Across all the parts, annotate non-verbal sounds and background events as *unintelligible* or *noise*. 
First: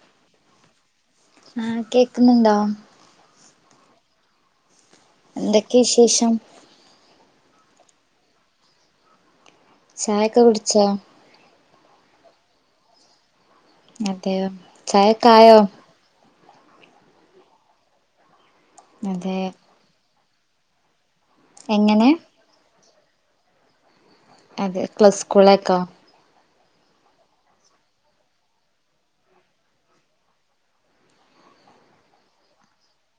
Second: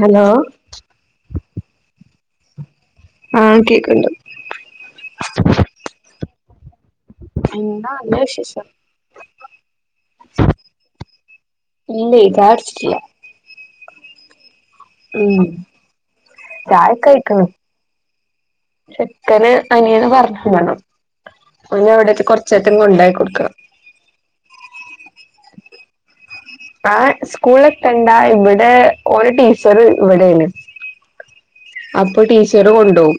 Hello ആഹ് കേക്കുന്നുണ്ടോ ആഹ് കേക്കണ്ട് എന്തൊക്കെയ വിശേഷം എന്താ അന്റെ വിശേഷം ചായൊക്കെ കുടിച്ചോ ഇല്ലെ ചായ കുടിച്ചിട്ടില്ല മറ്റേ ഉം ചായക്കായിക്കണ്‌ അതെ ചെക്കന് അനിയന്ന് പറഞ്ഞന്നണം ഒന് എങ്ങനെ അവിടെ കൊറച്ചേക്ക കൊണ്ടോയി കൊടുക്ക അതെ ക്ലസ് സ്കൂളേക്കോ ആഹ് സ്കൂളൊക്കെണ്ടാ ഇവിടെ ഒരു ടീച്ചറ് ഇവിടേയ്നു അപ്പൊ ടീച്ചറ് കൊണ്ടപോകും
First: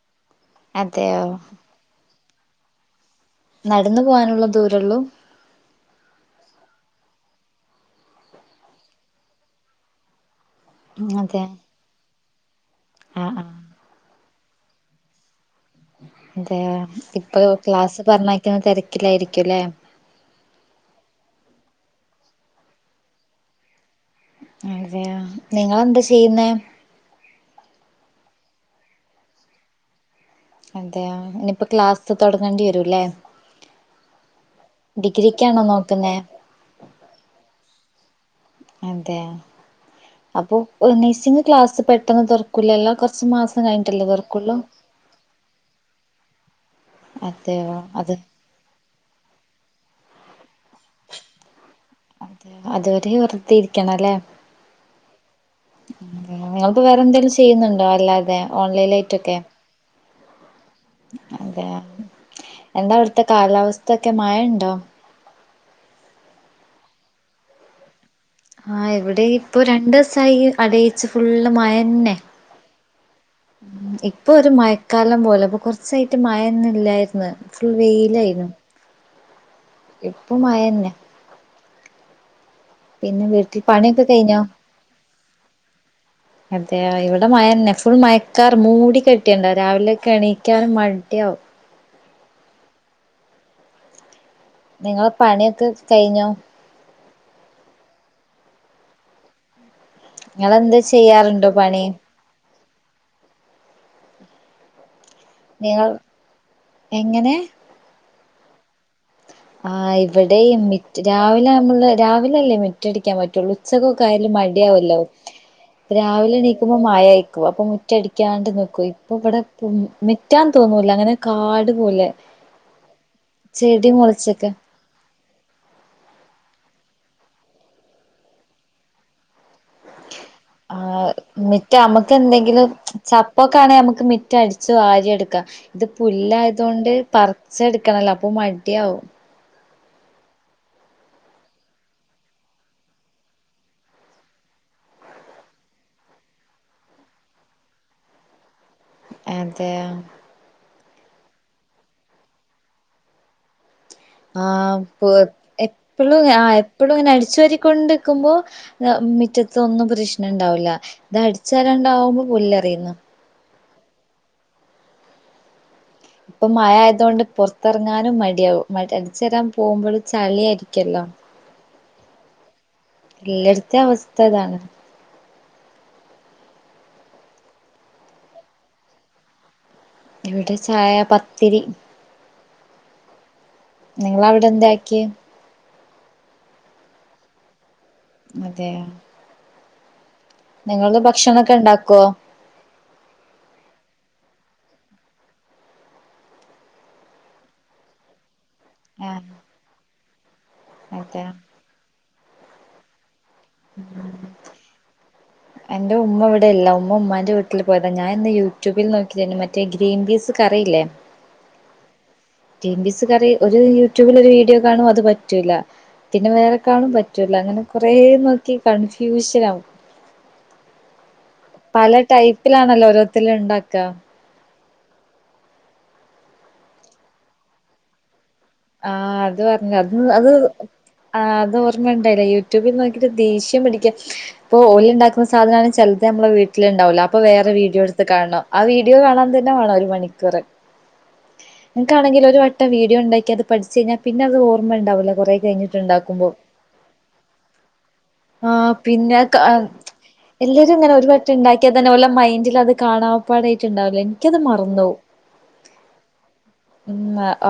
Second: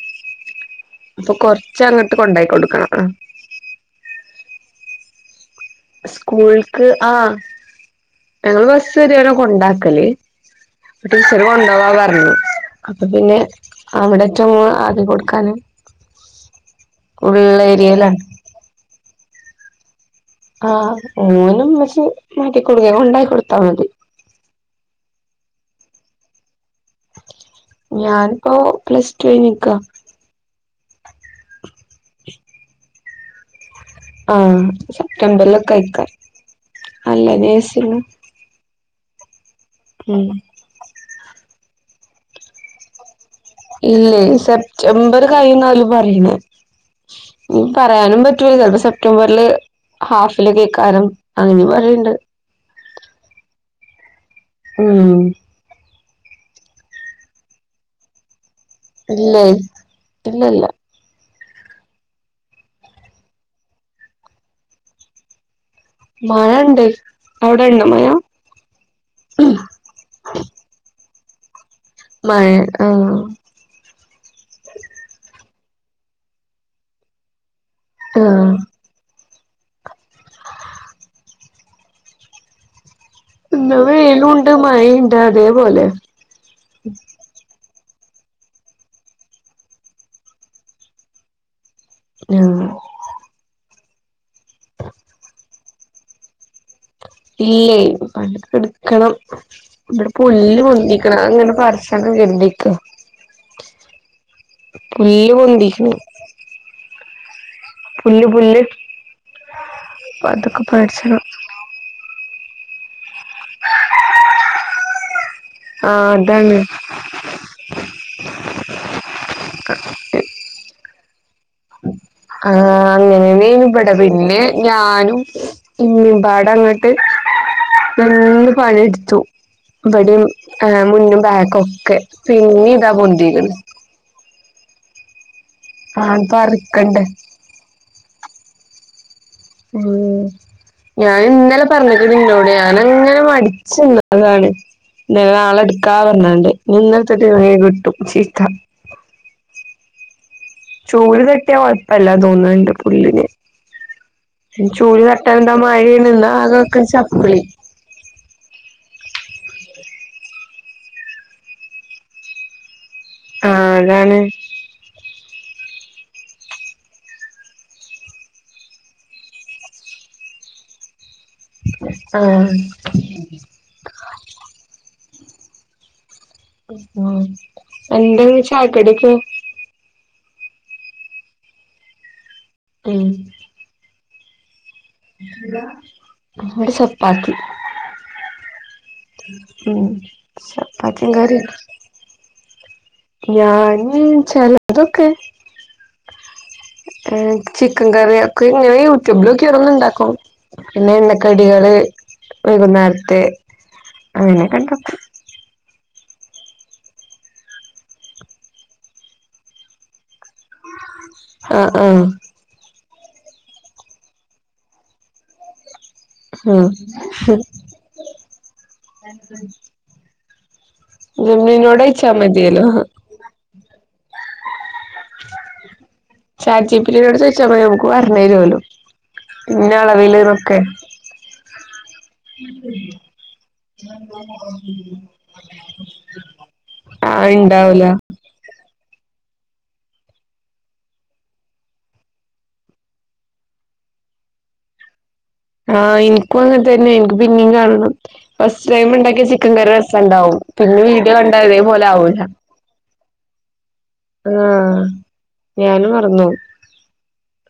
അതെയോ അപ്പൊ കൊറച്ച അങ്ങട്ട് കൊണ്ടായി കൊടുക്കണം ആഹ് നടന്നു പോകാനുള്ള ദൂരെള്ളൂ സ്കൂൾക്ക് ആഹ് ഞങ്ങള് ബസ്സ് കേറിയവനെ കൊണ്ടാക്കല് അപ്പൊ അതെ ടീച്ചറും കൊണ്ടോവാ പറഞ്ഞ്, അപ്പൊ ആഹ് പിന്നെ ആഹ് അവിട ഏറ്റോ ആദ്യ കൊടുക്കാന് അതെ ഇപ്പ ക്ലാസ് ഉള്ളേരിയേലാണ് പറഞ്ഞയ്ക്കുന്ന തിരക്കിലായിരിക്കും അല്ലേ ആഹ് ഓനും മ്മെച്ചി മാറ്റികൊടുക്ക കൊണ്ടാക്കി കൊടുത്താൽ മതി അതെയാ നിങ്ങളെന്താ ചെയ്യുന്നേ ഞാനിപ്പോ പ്ലസ് ടു കയിഞ്ഞു നിക്ക അതെയ ഇനിയിപ്പോ ക്ലാസ് തുടങ്ങേണ്ടി വരൂല്ലേ ആഹ് ഡിഗ്രിക്കാണോ സെപ്റ്റംബറിലൊക്കെ ആയിക്കാ നോക്കുന്നേ അല്ല ജേസു അതെ ഉം അപ്പൊ നഴ്സിംഗഗ് ക്ലാസ് പെട്ടന്ന് തുറക്കൂലല്ലോ കൊറ ഇല്ലെ സെപ്റ്റംബർ കഴിയുന്നാ ഓല് പറയുന്നേ അതെയോ അത് പറയാനും പറ്റ ചൽപ്പോ സെപ്റ്റംബറില് ഹാഫില് അയ്ക്കാനും അങ്ങനെ പറണ്ട് അതെ അതുവരെ വെറുതെ ഇരിക്കണം അല്ലേ ഉം നിങ്ങൾത് വേറെന്തെങ്കിലും ചെയ്യുന്നുണ്ടോ അല്ലാതെ ഓൺലൈനായിട്ടൊക്കെ ഇല്ലെ ഇല്ലല്ല അതെയോ എന്താ അവിടുത്തെ കാലാവസ്ഥൊക്കെ, മയേണ്ടോ? മഴ ഉണ്ട് അവിടെ ഉണ്ടോ മയ? ആഹ് ഇവിടെ ഇപ്പൊ രണ്ടൂസായി അടയിച്ച് ഫുള്ള് മയന്നെ മഴ ആഹ് ഇപ്പൊ ഒരു മയക്കാലം പോലെ അപ്പൊ കൊറച്ചായിട്ട് മയയൊന്നും ഇല്ലാരുന്നു ഫുൾ വെയ്ൽ ലായിനു ആഹ് ഇപ്പ മയന്നെ പിന്നെ വീട്ടിൽ ഇന്ന് പണിയൊക്കെ കഴിഞ്ഞോ വെയിലുംണ്ട് മഴേണ്ട് അതേപോലെ അതെയോ ഇവിടെ മയന്നെ ഫുൾ മയക്കാറ് മൂടി കെട്ടിയാണ്ടാവ രാവിലെക്കെ എണീക്കാന് മടിയാവും. ആഹ് നിങ്ങളെ പണിയൊക്കെ കയിഞ്ഞോ? ഇല്ലേ പണിക്കെടുക്കണം ഇവിടെ പുല്ല് നിങ്ങളെന്ത് പൊന്തിക്ക്ണ് ചെയ്യാറുണ്ടോ അങ്ങനെ പണി പറിച്ചാണ് എന്തീക്ക പുല്ല് നിങ്ങൾ പൊന്തീക്ക്ണ് എങ്ങനെ പുല്ല് പുല്ല് ആഹ് അപ്പൊ ഇവിടേം അതൊക്കെ മിറ്റ് പറിച്ചണം രാവിലെ നമ്മള് രാവിലെല്ലേ മിറ്റടിക്കാൻ പറ്റുള്ളു ഉച്ചക്കൊക്കെ ആയാലും മടിയാവുല്ലോ ആ രാവിലെ അതാണ് എണീക്കുമ്പോ മയയാകും ക്കും അപ്പൊ മുറ്റടിക്കാണ്ട് നിക്കു ഇപ്പൊ ഇവിടെ ഇപ്പം മിറ്റാന്ന് തോന്നൂല അങ്ങനെ കാട് പോലെ ആഹ് അങ്ങനെന്നേനു ചെടി ഇവിടെ പിന്നെ മുളച്ചൊക്കെ ഞാനും ഇന്നിമ്പാടങ്ങോട്ട് നന്ന് പണിയെടുത്തു ഇവിടെയും ആഹ് മുന്നും മിറ്റ ബാക്കൊക്കെ പിന്നെ ഇതാ പൊന്തീക്ക്ണ് ങ്ങനാണേ അമ്മുക്ക് മിറ്റ് റ്റ അടിച്ചു വാരി എടുക്കാം ഇത് ആ പുല്ലായത് കൊണ്ട് പറിക്കണ്ടേ പറിച്ചെടുക്കണല്ലോ അപ്പൊ മടിയാവും. ഉം ഞാനിന്നലെ പറഞ്ഞിക്ണ് ഇന്നോടെ ഞാനങ്ങനെ മടിച്ചിന്നതാണ് ന്ന് ആളെടുക്കാറന്നണ്ട് ഇനി ഇന്ന്ലെ തൊട്ട് എനിക്ക് കിട്ടും ചീത്ത അതെയോ ചൂല് തട്ടിയാ കൊഴപ്പല്ല തോന്നുന്നു ഇൻ്റെ പുല്ലിന് ചൂല് ആഹ് തട്ടാൻണ്ടോ മഴയും നിന്ന് അതൊക്കെ ചപ്പിളി കൊണ്ടിക്കുമ്പോൾ മിറ്റത്ത് ഒന്നും പ്രശ്നം ഇണ്ടാവില്ല ഇത് അടിച്ചാല ഉണ്ടാവുമ്പോ പുല്ലറിയുന്നു ആഹ് അതാണ് ഇപ്പൊ മഴ ആയതോണ്ട് പുറത്തിറങ്ങാനും മടിയാകും മടി അടിച്ചു വാരാൻ പോകുമ്പോൾ ചളിയാരിക്കുല്ലോ ആഹ് എല്ലട്ത്തേം അവസ്ഥ ഇതാണ്. ഉം എന്താന്ന് ചായക്കടിക്കെ ഇവിടെ ചായ പത്തിരി ഉം നിങ്ങളവിടെന്താക്കി ഇവടെ ചപ്പാത്തി അതെയോ ഉം നിങ്ങള് ചപ്പാത്തിയും കറിം ഭക്ഷണൊക്കെ ഇണ്ടാക്കോ? ഞാന് ചെലതൊക്കെ ചിക്കൻ കറിയ ഇങ്ങനെ ആഹ് യൂട്യൂബിലൊക്കെ ഓരെന്ന് ഉണ്ടാക്കും പിന്നെ അതെ എണ്ണക്കടികള് വൈകുന്നേരത്തെ അങ്ങനെ ഒക്കെ ഉണ്ടാക്കും ഉ *unintelligible* എൻ്റെ ഉമ്മ ഇവിടെയില്ല ഉമ്മ ഉ്മാൻ്റെ വീട്ടിൽ പോയതാണ് ഞാൻ ഇന്ന് യൂട്യൂബിൽ നോക്കിയി മറ്റേ ഗ്രീൻ പീസ് കറിയില്ലേ ആഹ് ആഹ് ഗ്രീൻ പീസ് കറി ഒരു യൂട്യൂബിൽ ഒരു വീഡിയോ കാണും അത് പറ്റൂല്ല. പിന്നെ വേറെ ഉം കാണും പറ്റൂല അങ്ങനെ കൊറേ നോക്കി കൺഫ്യൂഷൻ ആകും *inaudible* പല മതിയല്ലോ ടൈപ്പിലാണല്ലോ ഓരോരുത്തരും ഉണ്ടാക്ക ചാറ്റ് ജിപി ടീം നോട് ചോദിച്ചാൽ മതി ഒരു പറഞ്ഞു തരും ആഹ് അത് പറഞ്ഞ് അത് ആഹ് അതോർമ്മണ്ടയില യൂട്യൂബിൽ നോക്കിട്ട് ദേഷ്യം പിടിക്ക. ഇപ്പൊ ഓയിണ്ടാക്കുന്ന സാധനാണ് ചെൽ ചെലപ്പോ നമ്മളെ വീട്ടില്ണ്ടാവൂല്ല. അപ്പോ ആഹ് വേറെ ഇണ്ടാവൂല വീഡിയോസ് കാണണം ആ വീഡിയോ കാണാൻ തന്നെ വാണം ഒരു മണിക്കൂർ. ഇൻക്കാണെങ്കിൽ ഒരു വട്ടം വീഡിയോ ഇണ്ടാക്കിയത് പഠിച്ചഴിഞ്ഞാ പിന്നെ അതോർമ്മ ഇണ്ടാവൂല്ല കൊറേ ആഹ് ഇൻക്കു അങ്ങൻ തന്നെ ഇൻക്ക് പിന്നിം കാണണം. ഫസ്റ്റ് ടൈം ഇണ്ടാക്കിയ ചിക്കൻ കറി റെ എല്ലരുങ്ങനെ ഒരുവട്ടം ഇണ്ടാക്കിയ തന്നെ ഓല ആവൂല മൈൻഡിലത് കാണാ. പ്പാടായിട്ടുണ്ടാവില്ലെ ഇൻക്കത് ആഹ് മറന്നോവും. ഞാനും മറന്നോവും ഉം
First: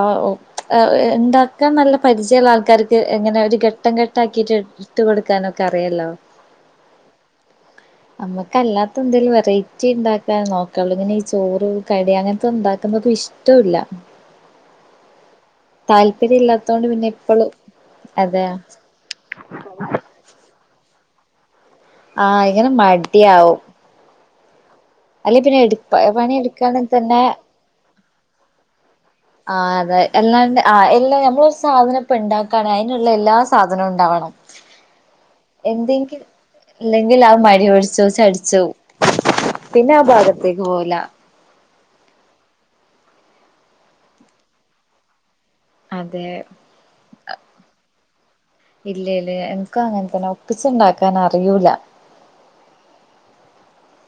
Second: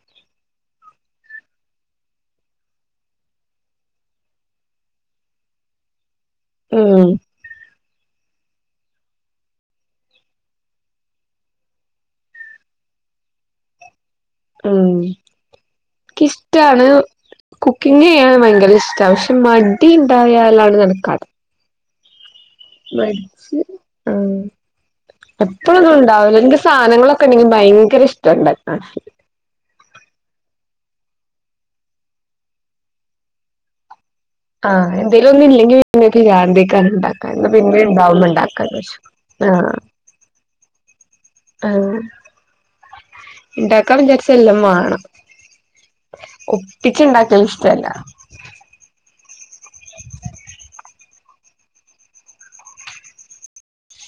ആഹ് *inaudible* അ അ് ഇണ്ടാക്കാൻ നല്ല പരിചയള്ള ആൾക്കാർക്ക് എങ്ങനെ ഒരു ഘട്ടം ഘട്ടാക്കീട്ട് ഇട്ട് കൊടുക്കാനൊക്കെ അറിയല്ലോ. ഉം *inaudible* നമ്മക്കല്ലാത്ത എന്തേലും വെറൈറ്റി ഉണ്ടാക്കാ നോക്കുള്ളു. ഇങ്ങനെ ഈ ചോറ് കടി അങ്ങൻത്തൊന്ന് ഇണ്ടാക്കുന്നതു ഇഷ് പറ്റൂല്ല ഉം താല്പര്യം ക്കിഷ്ടാണ് ഇല്ലാത്തോണ്ട് പിന്നെ എപ്പളും കുക്കിങ്ങെയ്യാൻ അതെ ഭയങ്കര ഇഷ് ഭയങ്കര ഇഷ്ടാ പിന്നെ മടി ഇണ്ടായാൽ ആണ് നടക്കാതെ. ആഹ് എങ്ങനെ മ മടിച്ച ആഹ് അല്ലെ പിന്നെ എടു പണി എപ്പളൊന്നുണ്ടാവൂല. ഇൻക്ക് എടുക്കാണെങ്കി തന്നെ സാനങ്ങളൊക്കെണ്ടെങ്കി ഭയങ്കര ഇഷ്ടാണ്ടാക്ക്ണ്. ആഹ് അതെ എല്ലാണ്ട് ആഹ് എല്ലാ നമ്മളൊരു സാധനപ്പ ഇണ്ടാക്കാണ് അയിനുള്ള എല്ലാ സാധനോണ്ടാവണം. ആഹ് എന്തേലൊന്നു ഇല്ലെങ്കിൽ പിന്നെ ഭ്രാന്ത് ആയി കാരണം ഇല്ലെങ്കിൽ ഇണ്ടാക്കാന് അത് ന്ന മടി പിന്നെ പിടിച്ച് ഇണ്ടാവുമ്പോ ചടിച്ചു പോവും. ഇണ്ടാക്കാച്ചും പിന്നെ ആ ഭാഗത്തേക്ക് പോവുലാ. ആഹ് ഇണ്ടാക്കാൻ വിചാരിച്ച എല്ലം മാണം. അതെ ഇച്ചിണ്ടാക്കാൻ ഇഷ്ടല്ല. ഇല്ലേലേ ഇൻക്കുഅങ്ങൻ തന്നെ ഒപ്പിച്ചിണ്ടാക്കാൻ അറിയൂല.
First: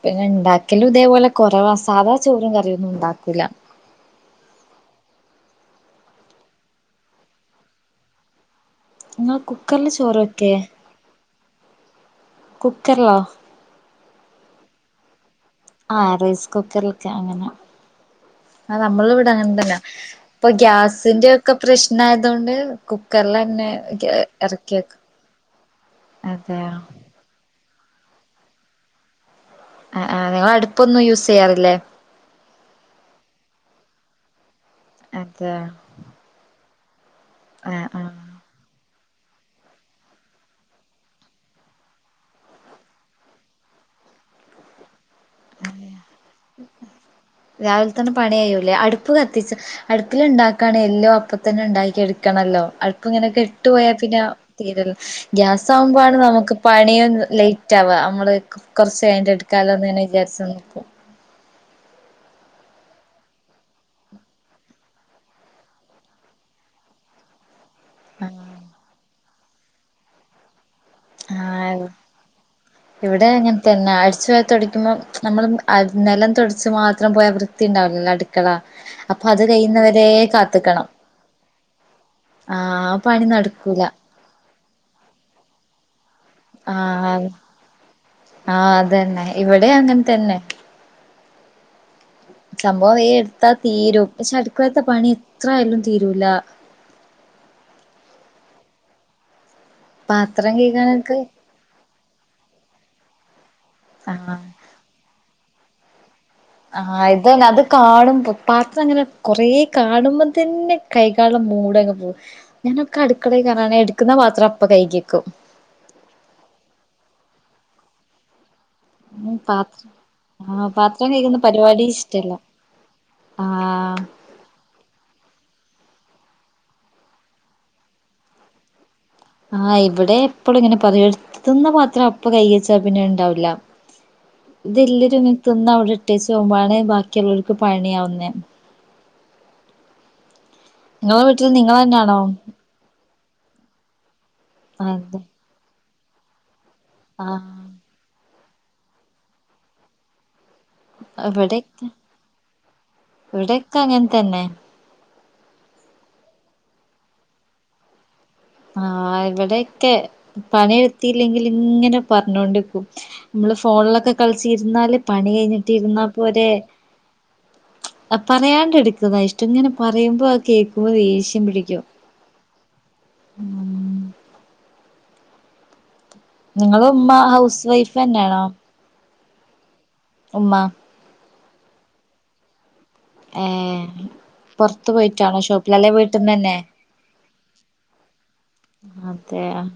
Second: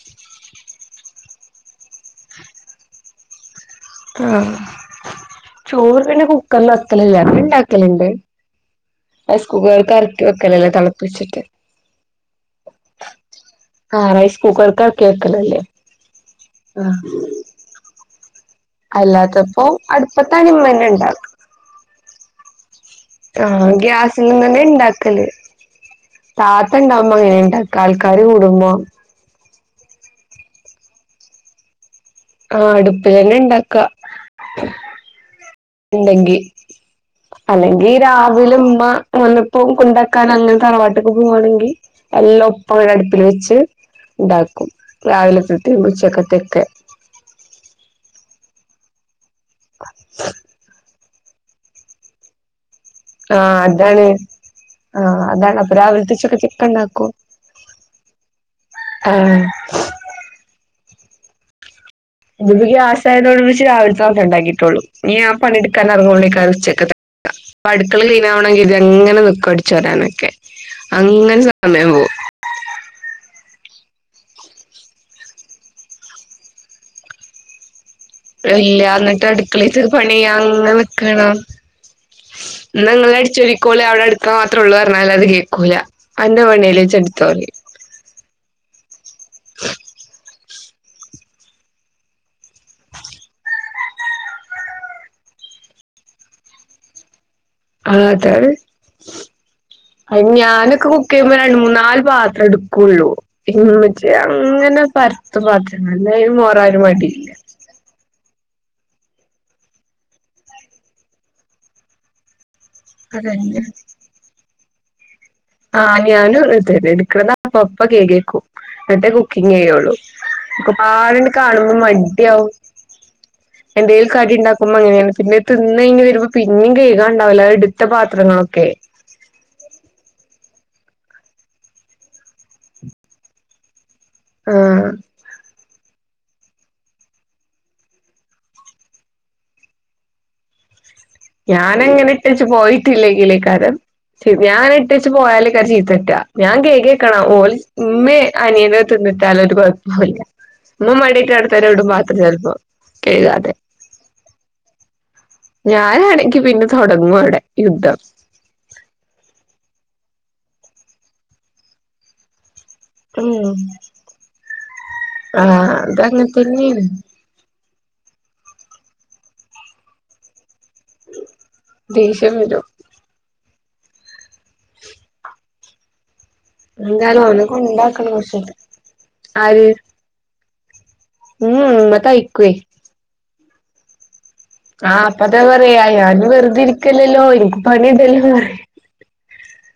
പിന്നെണ്ടാക്കലും ഇതേപോലെ കൊറവാ സാദാ ചോറും കറിയൊന്നുണ്ടാക്കൂല്ല. ആഹ് ചോറ് പിന്നെ കുക്കറ്ൽ വെക്കലല്ലേ അതുണ്ടാക്കലുണ്ട്. നിങ്ങൾ കുക്കറിൽ ചോറ് റെസ്കൂക്കർക്കറക്കി വെക്കേ വെക്കലല്ലേ തൾപ്പിച്ചിട്ട്. കുക്കർലോ? ആഹ് റൈസ് കുക്കറിൽ അക്കി വെക്കലല്ലേ. ആഹ് റൈസ് ആഹ് കുക്കറ്ക്ക് അങ്ങനെ. ആഹ് നമ്മളിവ്ടെ അല്ലാത്തപ്പോ അങ്ങൻതന്നാ. അടുപ്പത്താണ് ഇപ്പൊ ഇമ്മന്നെ ഇണ്ടാക്ക ഗ്യാസിൻ്റൊക്കെ പ്രശ്നായതൊണ്ട് ആഹ് ഗ്യാസിൻനന്നെ വെക്കും ഇണ്ടാക്കല്. അതെയോ താത്ത ഇണ്ടാ വേണ്ട ആൾക്കാര് കൂടുമ്പോ ആഹ് ആഹ് ഇങ്ങൾ അടുപ്പൊന്നു യൂസെയ്യാറില്ലേ? ആഹ് അടുപ്പിലെന്നെ ഇണ്ടാക്ക. അതെ ഇണ്ടെങ്കി ആ അല്ലെങ്കി ആ രാവിലുമ്മ വന്നപ്പോ കൊണ്ടാക്കാൻ അങ്ങൻ തറവാട്ട്ക്ക് പോവാണെങ്കി എല്ലോ ഒപ്പം ഒരടുപ്പിൽ വെച്ച് ഇണ്ടാക്കും രാവിൽക്കത്തിം ഉച്ചക്കത്തെയൊക്കെ. രാവിലെ തന്നെ പണിയയൂല്ലേ? അടുപ്പ് കത്തിച്ച് അടുപ്പിലുണ്ടാക്കാണ് എല്ലോ അപ്പ തന്നെ ഇണ്ടാക്കി എടുക്കണല്ലോ. അ ആഹ് കെട്ടു പോയാ അതാണ് പിന്നെ തീരൽ. ആഹ് അതാണ് അപ്പൊ രാവിലത്തെ ഗ്യാസാവുമ്പാണ് നമുക്ക് ഉച്ചക്കത്തെക്കെ ഇണ്ടാക്കും പണിയൊന്ന് ലെയ്റ്റാവാ അമ്മള് ആഹ് കൊറ്ച്ചയ്ഞ്ഞിട്ടെടുക്കാല്ലോ വിചാരിച്ച് നിക്കും. ഇതുപ്പോ ഗ്യാസായതോണ്ട് പ്പിച്ച് രാവിൽത്തൊക്കെ ഇണ്ടാക്കിയിട്ടൊള്ളൂ. ഇനി ഞാ പണിടുക്കാനറുങ്ങള്ളെയ്‌ക്കാരം ഉച്ചക്കത്തെ അടുക്കള ക്ലീനാവണെങ്കി ഇതങ്ങനെ നിക്കു അടിച്ചോരാനൊക്കെ. ആഹ് ഇവിടെ അങ്ങൻത്തന്നെ. അട്ച്ചോരി തൊട്ക്കുമ്പോം നമ്മള് നെലം തൊടച്ച് മാത്രം പോയാ വൃത്തിയുണ്ടാവില്ല. നടു ഇല്ലാ ന്നിട്ട് അടുക്കളീത്തെ പണിയയ്യാങ്ങെ കാത്ത്ക്കണം നിക്കണം. ആഹ് ആ ഇന്നങ്ങള് പണി നടക്കൂല അടിച്ചൊരിക്കോളി അവിടട് മാത്രൊള്ളൂ പറഞ്ഞാലത് കേൾക്കൂല അന്റെ പണിയല്ലെ ആഹ് ഇജ്ജ്ട്ത്തോറിം. ആഹ് അതെന്നെ ഇവടിം അങ്ങൻതെന്നെ. സംഭവം ഈ എടുത്താൽതീരും പക്ഷെ അടുക്കളേത്തെ പണിഎത്രയാലും തീരൂല. ആഹ് അതാണ് അയ്ന് പാത്രം ഞാനൊക്കെ കഴുകാനൊക്കെ കുക്കെയ്യുമ്പോ രണ്ട് മൂന്നാല് പാത്രം ഇട് കൊള്ളു ഇമ്മച്ചി ആഹ് അങ്ങനെ പരത്തും പാത്രങ്ങൾ ഒരു ആഹ് മടിയില്ല ഇതെന്നെഅത് കാണുമ്പോ പാത്രങ്ങനെ കൊറേ കാണുമ്പോതെന്നെ കൈകാള്ള മൂടങ് പോവും. ഞാനൊക്കെ അതന്നെ അടുക്കളയികേറാണെങ്കിൽ എടുക്കുന്ന പാത്രംഅപ്പ കൈകിവെക്കും. ആഹ് ഞാനുംഅങ്ങൻതെന്നെ ഇട്ക്ക്ണത് അപ്പ, അപ്പ കൈകിവെക്കും. ന്ന്ട്ടേ ഉം കുക്കിങ് പാത്രം ചെയ്യൊള്ളൂ ആഹ് പാത്രം ഒക്കെപാടെണ് കൈകുന്ന കാണുമ്പോ പരിപാടി ഇഷ്ടല്ല മടിയവും. ആഹ് എന്തേലും കടിണ്ടാ നോകുമ്പോ അങ്ങനെണ് പിന്നെ തിന്നയ്ഞ് വെരുമ്പോ പിന്നെ കേഴുകാണ്ടാവുലെ അത് ഇട്ത്തപാത്രങ്ങളൊക്കെ. ആഹ് ഇബടെ എപ്പളുംഇങ്ങനെപറയും തിന്നപാത്രം ഇപ്പൊ കൈയ്കിച്ചാ പിന്നെ ഇണ്ടാവില്ല ആഹ് ഇതെല്ല് ത്തിന്ന് അവിടെ ഇട്ടേച്ച് പോകുമ്പാണ് ബാക്കിയുള്ളവർക്ക് പണിയാവുന്നെ. നിങ്ങളെ വീട്ടില് ഞാനഅങ്ങനെ നിങ്ങളെന്നാണോ ഇട്ടച്ച് പോയിട്ടില്ലെങ്കിലയ്ക്കാരം ഞാൻ ഇട്ടച്ച് അതെ പോയാല് ചീത്തട്ടാ ഞാൻ കെയ്കിവെക്കണം ആഹ് ഇമ്മേ അനിയനോ തിന്നിട്ടാല് ഒരു കൊയപ്പൊല്ല. ഇമ്മ മടിയായിറ്റ് ഇവിടെക്കെ അട്തെന്നെഇടും ചെൽപ്പോ കെഴുകാതെ. ഇവിടെ അങ്ങൻതെന്നെ. ഞാനാണെങ്കി പിന്നെ തൊടങ്ങും അവിടെയുദ്ധം. ആഹ് ഇവിടെയൊക്കെ പണിടുത്തില്ലെങ്കി ഇങ്ങനെ പറഞ്ഞോണ്ട്ക്കും. അമ്മള് ഉം ഫോണിലൊക്കെ കളിച്ച് ഇര്ന്നാല് ആഹ് പണികഴിഞ്ഞിട്ട് അതങ്ങനെ ഇര്ന്നാപ്പോരെ തന്നെയാണ് പറയാണ്ട് എട്ക്കുന്ന ഇഷ്ട്ടം. ഇങ്ങനെ പറയുമ്പോ ആ കേക്കുമ്പോൾ ദേഷ്യം പിടിക്കും. ദേശ്യം വെരും. *unintelligible* നിങ്ങളെ ഉമ്മ എന്താലും അവനെ ഹൗസ് വൈഫ് തന്നെയാണോ കൊണ്ടാക്കണംകൊർച്ചയ്ഞ്ഞിട്ട് ആര്? ഉമ്മ ഇമ്മ തൈക്കുയ്. ഏഹ് പുറത്ത് ആഹ് പോയിട്ടാണോ അപ്പഅത് ഷോപ്പിൽ പറയാ അല്ലെ ഞാനും വീട്ടിന്ന് തന്നെ വെറുതെ ഇരിക്കല്ലല്ലോ ഇൻക്ക് പണിഇണ്ടല്ലോപറി. അതെ ആഹ്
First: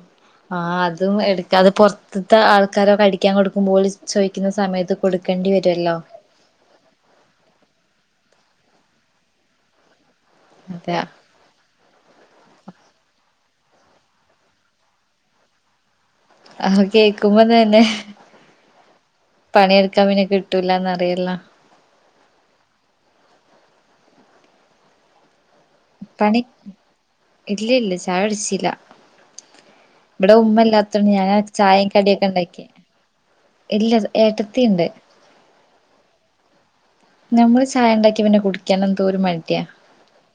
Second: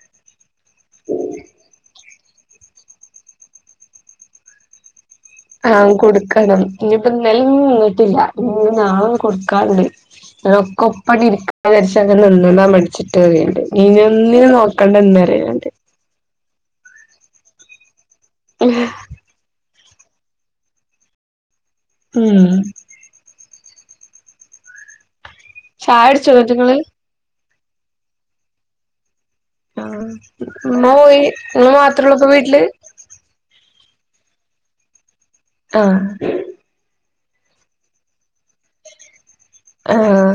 ആതും എടുക്കാതെ പൊർ ത്ത്ത്തെ ആൾക്കാരൊക്കെ അടിക്കാൻ കൊടുക്കുമ്പോ ഒല് ചോദിക്കുന്ന സമയത്ത്. കൊടുക്കേണ്ടി ആഹ് വരുവല്ലോ കൊടുക്കണം ഇനിപ്പൊ ഇനല്ലിം ഇന്നെന്നും നിന്നിട്ടില്ല ഇനിനാളെ കൊട്ക്കാണ്ട്. ന്നട്ട് അതെ ഒക്കെപ്പണിരിക്ക. ആലക്ഷക്കെനിന്ന് നിന്നാൻ മടിച്ചിട്ട്ണ്ട് ഞ്ഞിഇന്ന് നോക്കണ്ട ഇന്ന് പറയല്ണ്ട്. ആഹ് കേക്കുമ്പോതൊന്നെ *unintelligible* പണിയെടുക്കാൻ പിന്നെ കിട്ടൂലാന്ന് അറിയല്ലോ. ഉം ചായ കുടിച്ചോ പണി എന്നിട്ട് ഇങ്ങള് ഇല്ല ഇല്ല ചായാകുട്ച്ചില. ആഹ് ഇബടെ ഉമ്മ ഉമ്മല്ലാത്തോണ്ട് പോയി ഞാന ഇങ്ങള് ചായിം മാത്രേ ഉള്ളൂ കടിയൊക്കെ ഇപ്പൊ വീട്ടില് ഇണ്ടാക്കിയെ. ഇല്ല ഏട്ടത്തിയിണ്ട്. ആഹ് ഞമ്മള് ചായഇണ്ടാക്കിയ പിന്നെ കുടിക്കൻ എന്തോരുമടിയ. ആഹ്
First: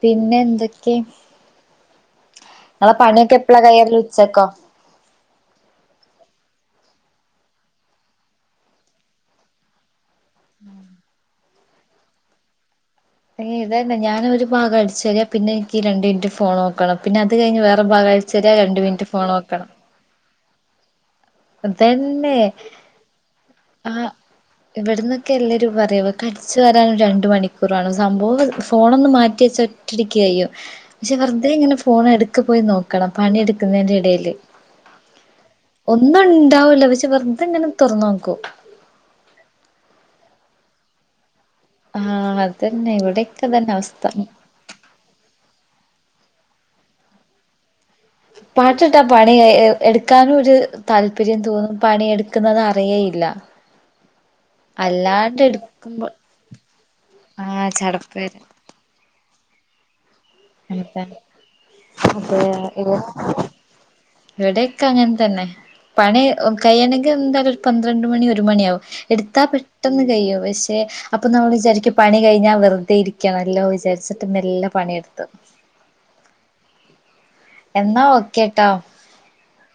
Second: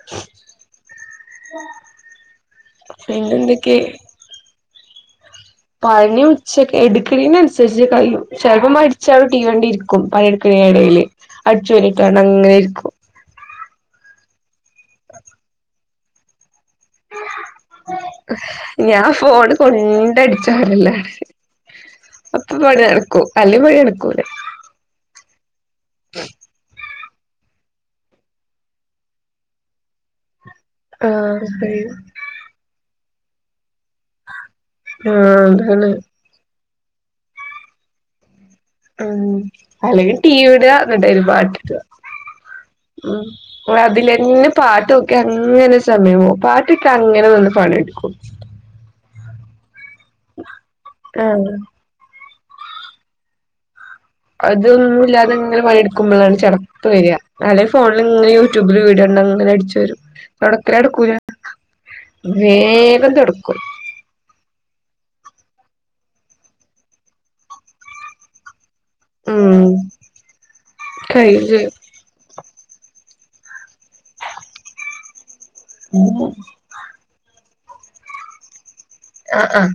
പിന്നെ എന്തൊക്കെ? *inaudible* ഇങ്ങളെ പണിയൊക്കെ എപ്പളാ പിന്നെന്തൊക്കെ കൈയ്യെല് ഉച്ചക്കോ? പണി ഉച്ച എടുക്ക്ണീന് നുസരിച് കയ്യും ചെല്പ്പ്പം മടിച്ചവി ടീവി കണ്ട് രിക്കും. ക്കും പണിട്ക്ണി എടയില് അടിച്ചുഓരിട്ടാണ്ട് അങ്ങനെഇരിക്കും. അനി ഇതന്ന ഞാനൊ ഒരു ഭാഗം അടിച്ചവേര പിന്നെ ഇന്ക്ക രണ്ടു മിനിറ്റ് ഫോൺ നോക്കണം പിന്നെ അത് കഴിഞ് വേ ഞാൻ ഫോണ് കൊണ്ട് അടിച്ചു വോരല്ലാണ്. ഇതന്നെ അപ്പൊ പണി നടുക്കൂം അല്ല പണി ആഹ് നടക്കൂല്ല. ഇവിടന്നൊക്കെ എല്ലരും പറയു ഇവക്ക് അടിച്ചു വരാാനൻ രണ്ട് മണിക്കൂറാണ് സംഭവം ഫോണ്. ഒന്ന് മാറ്റി വെച്ച *unintelligible* ആഹ് വെറുതെ ഇങ്ങനെ ശരി ഫോൺ എടുക്ക് പോയി നോക്കണം പണിയെടുക്കുന്നതിന്റെ ഇടയിൽ. ൾ ആ ആതണ്. ഒന്നും ഉണ്ടാവൂല്ല പക്ഷെ വെറത്തെ ങ്ങനെ തുറന്നു നോക്കും. ഉ അല്ലെങ്കിൽ ടിവി നട്ട് ന്നട്ട് അയില് പാട്ട് ഇട ആഹ അതന്നെ ഇവിടെക്കെ തന്നെ അവസ്ഥ. പാട്ടൊക്കെ അങ്ങനെ സമയമോ പാട്ടൊക്കെ അങ്ങനെ വന്ന് പണി എടുക്കും. പാട്ടിട്ടാ പണി എടുക്കാനും ഒരു താല്പര്യം ആഹ് തോന്നും. പണിയെടുക്കുന്നത് അറിയേയില്ല. അതൊന്നും ഇല്ലാതെ അല്ലാണ്ട് ഇങ്ങനെ പണി എടുക്കുമ്പോ എടുക്കുമ്പോഴാണ് ചെടപ്പ് വര ആഹ് അലേകിൽ ഫോണിൽ ചടപ്പ് ഇങ്ങനൊ യു വരും ട്യൂബിൽ വീടണ്ട അങ്ങനെ അടിചോരും. തോടകൽ നടുക്കൂല എന്താണ് അതെ വേക്കാം തോട്ക്കും. വിടെക്കെ അങ്ങനെ തന്നെ. പണി കഴണെങ്കിൽ എന്താലും ഒരു പന്ത്രണ്ട് മണി ഒരു മണിയാവും. എടുത്താൽ ഉം പെട്ടെന്ന് കഴിയും പക്ഷെ അപ്പൊ കഴിയും നമ്മൾ വിചാരിക്കും. പണി കഴിഞ്ഞാൽ വെറുതെ ഇരിക്കാം നല്ലോ വിചാരിച്ചിട്ട് മോല്ല പണിയെടുത്തു ഉം എന്നാ ഓക്കെ ട്ടോ ആ ആഹ്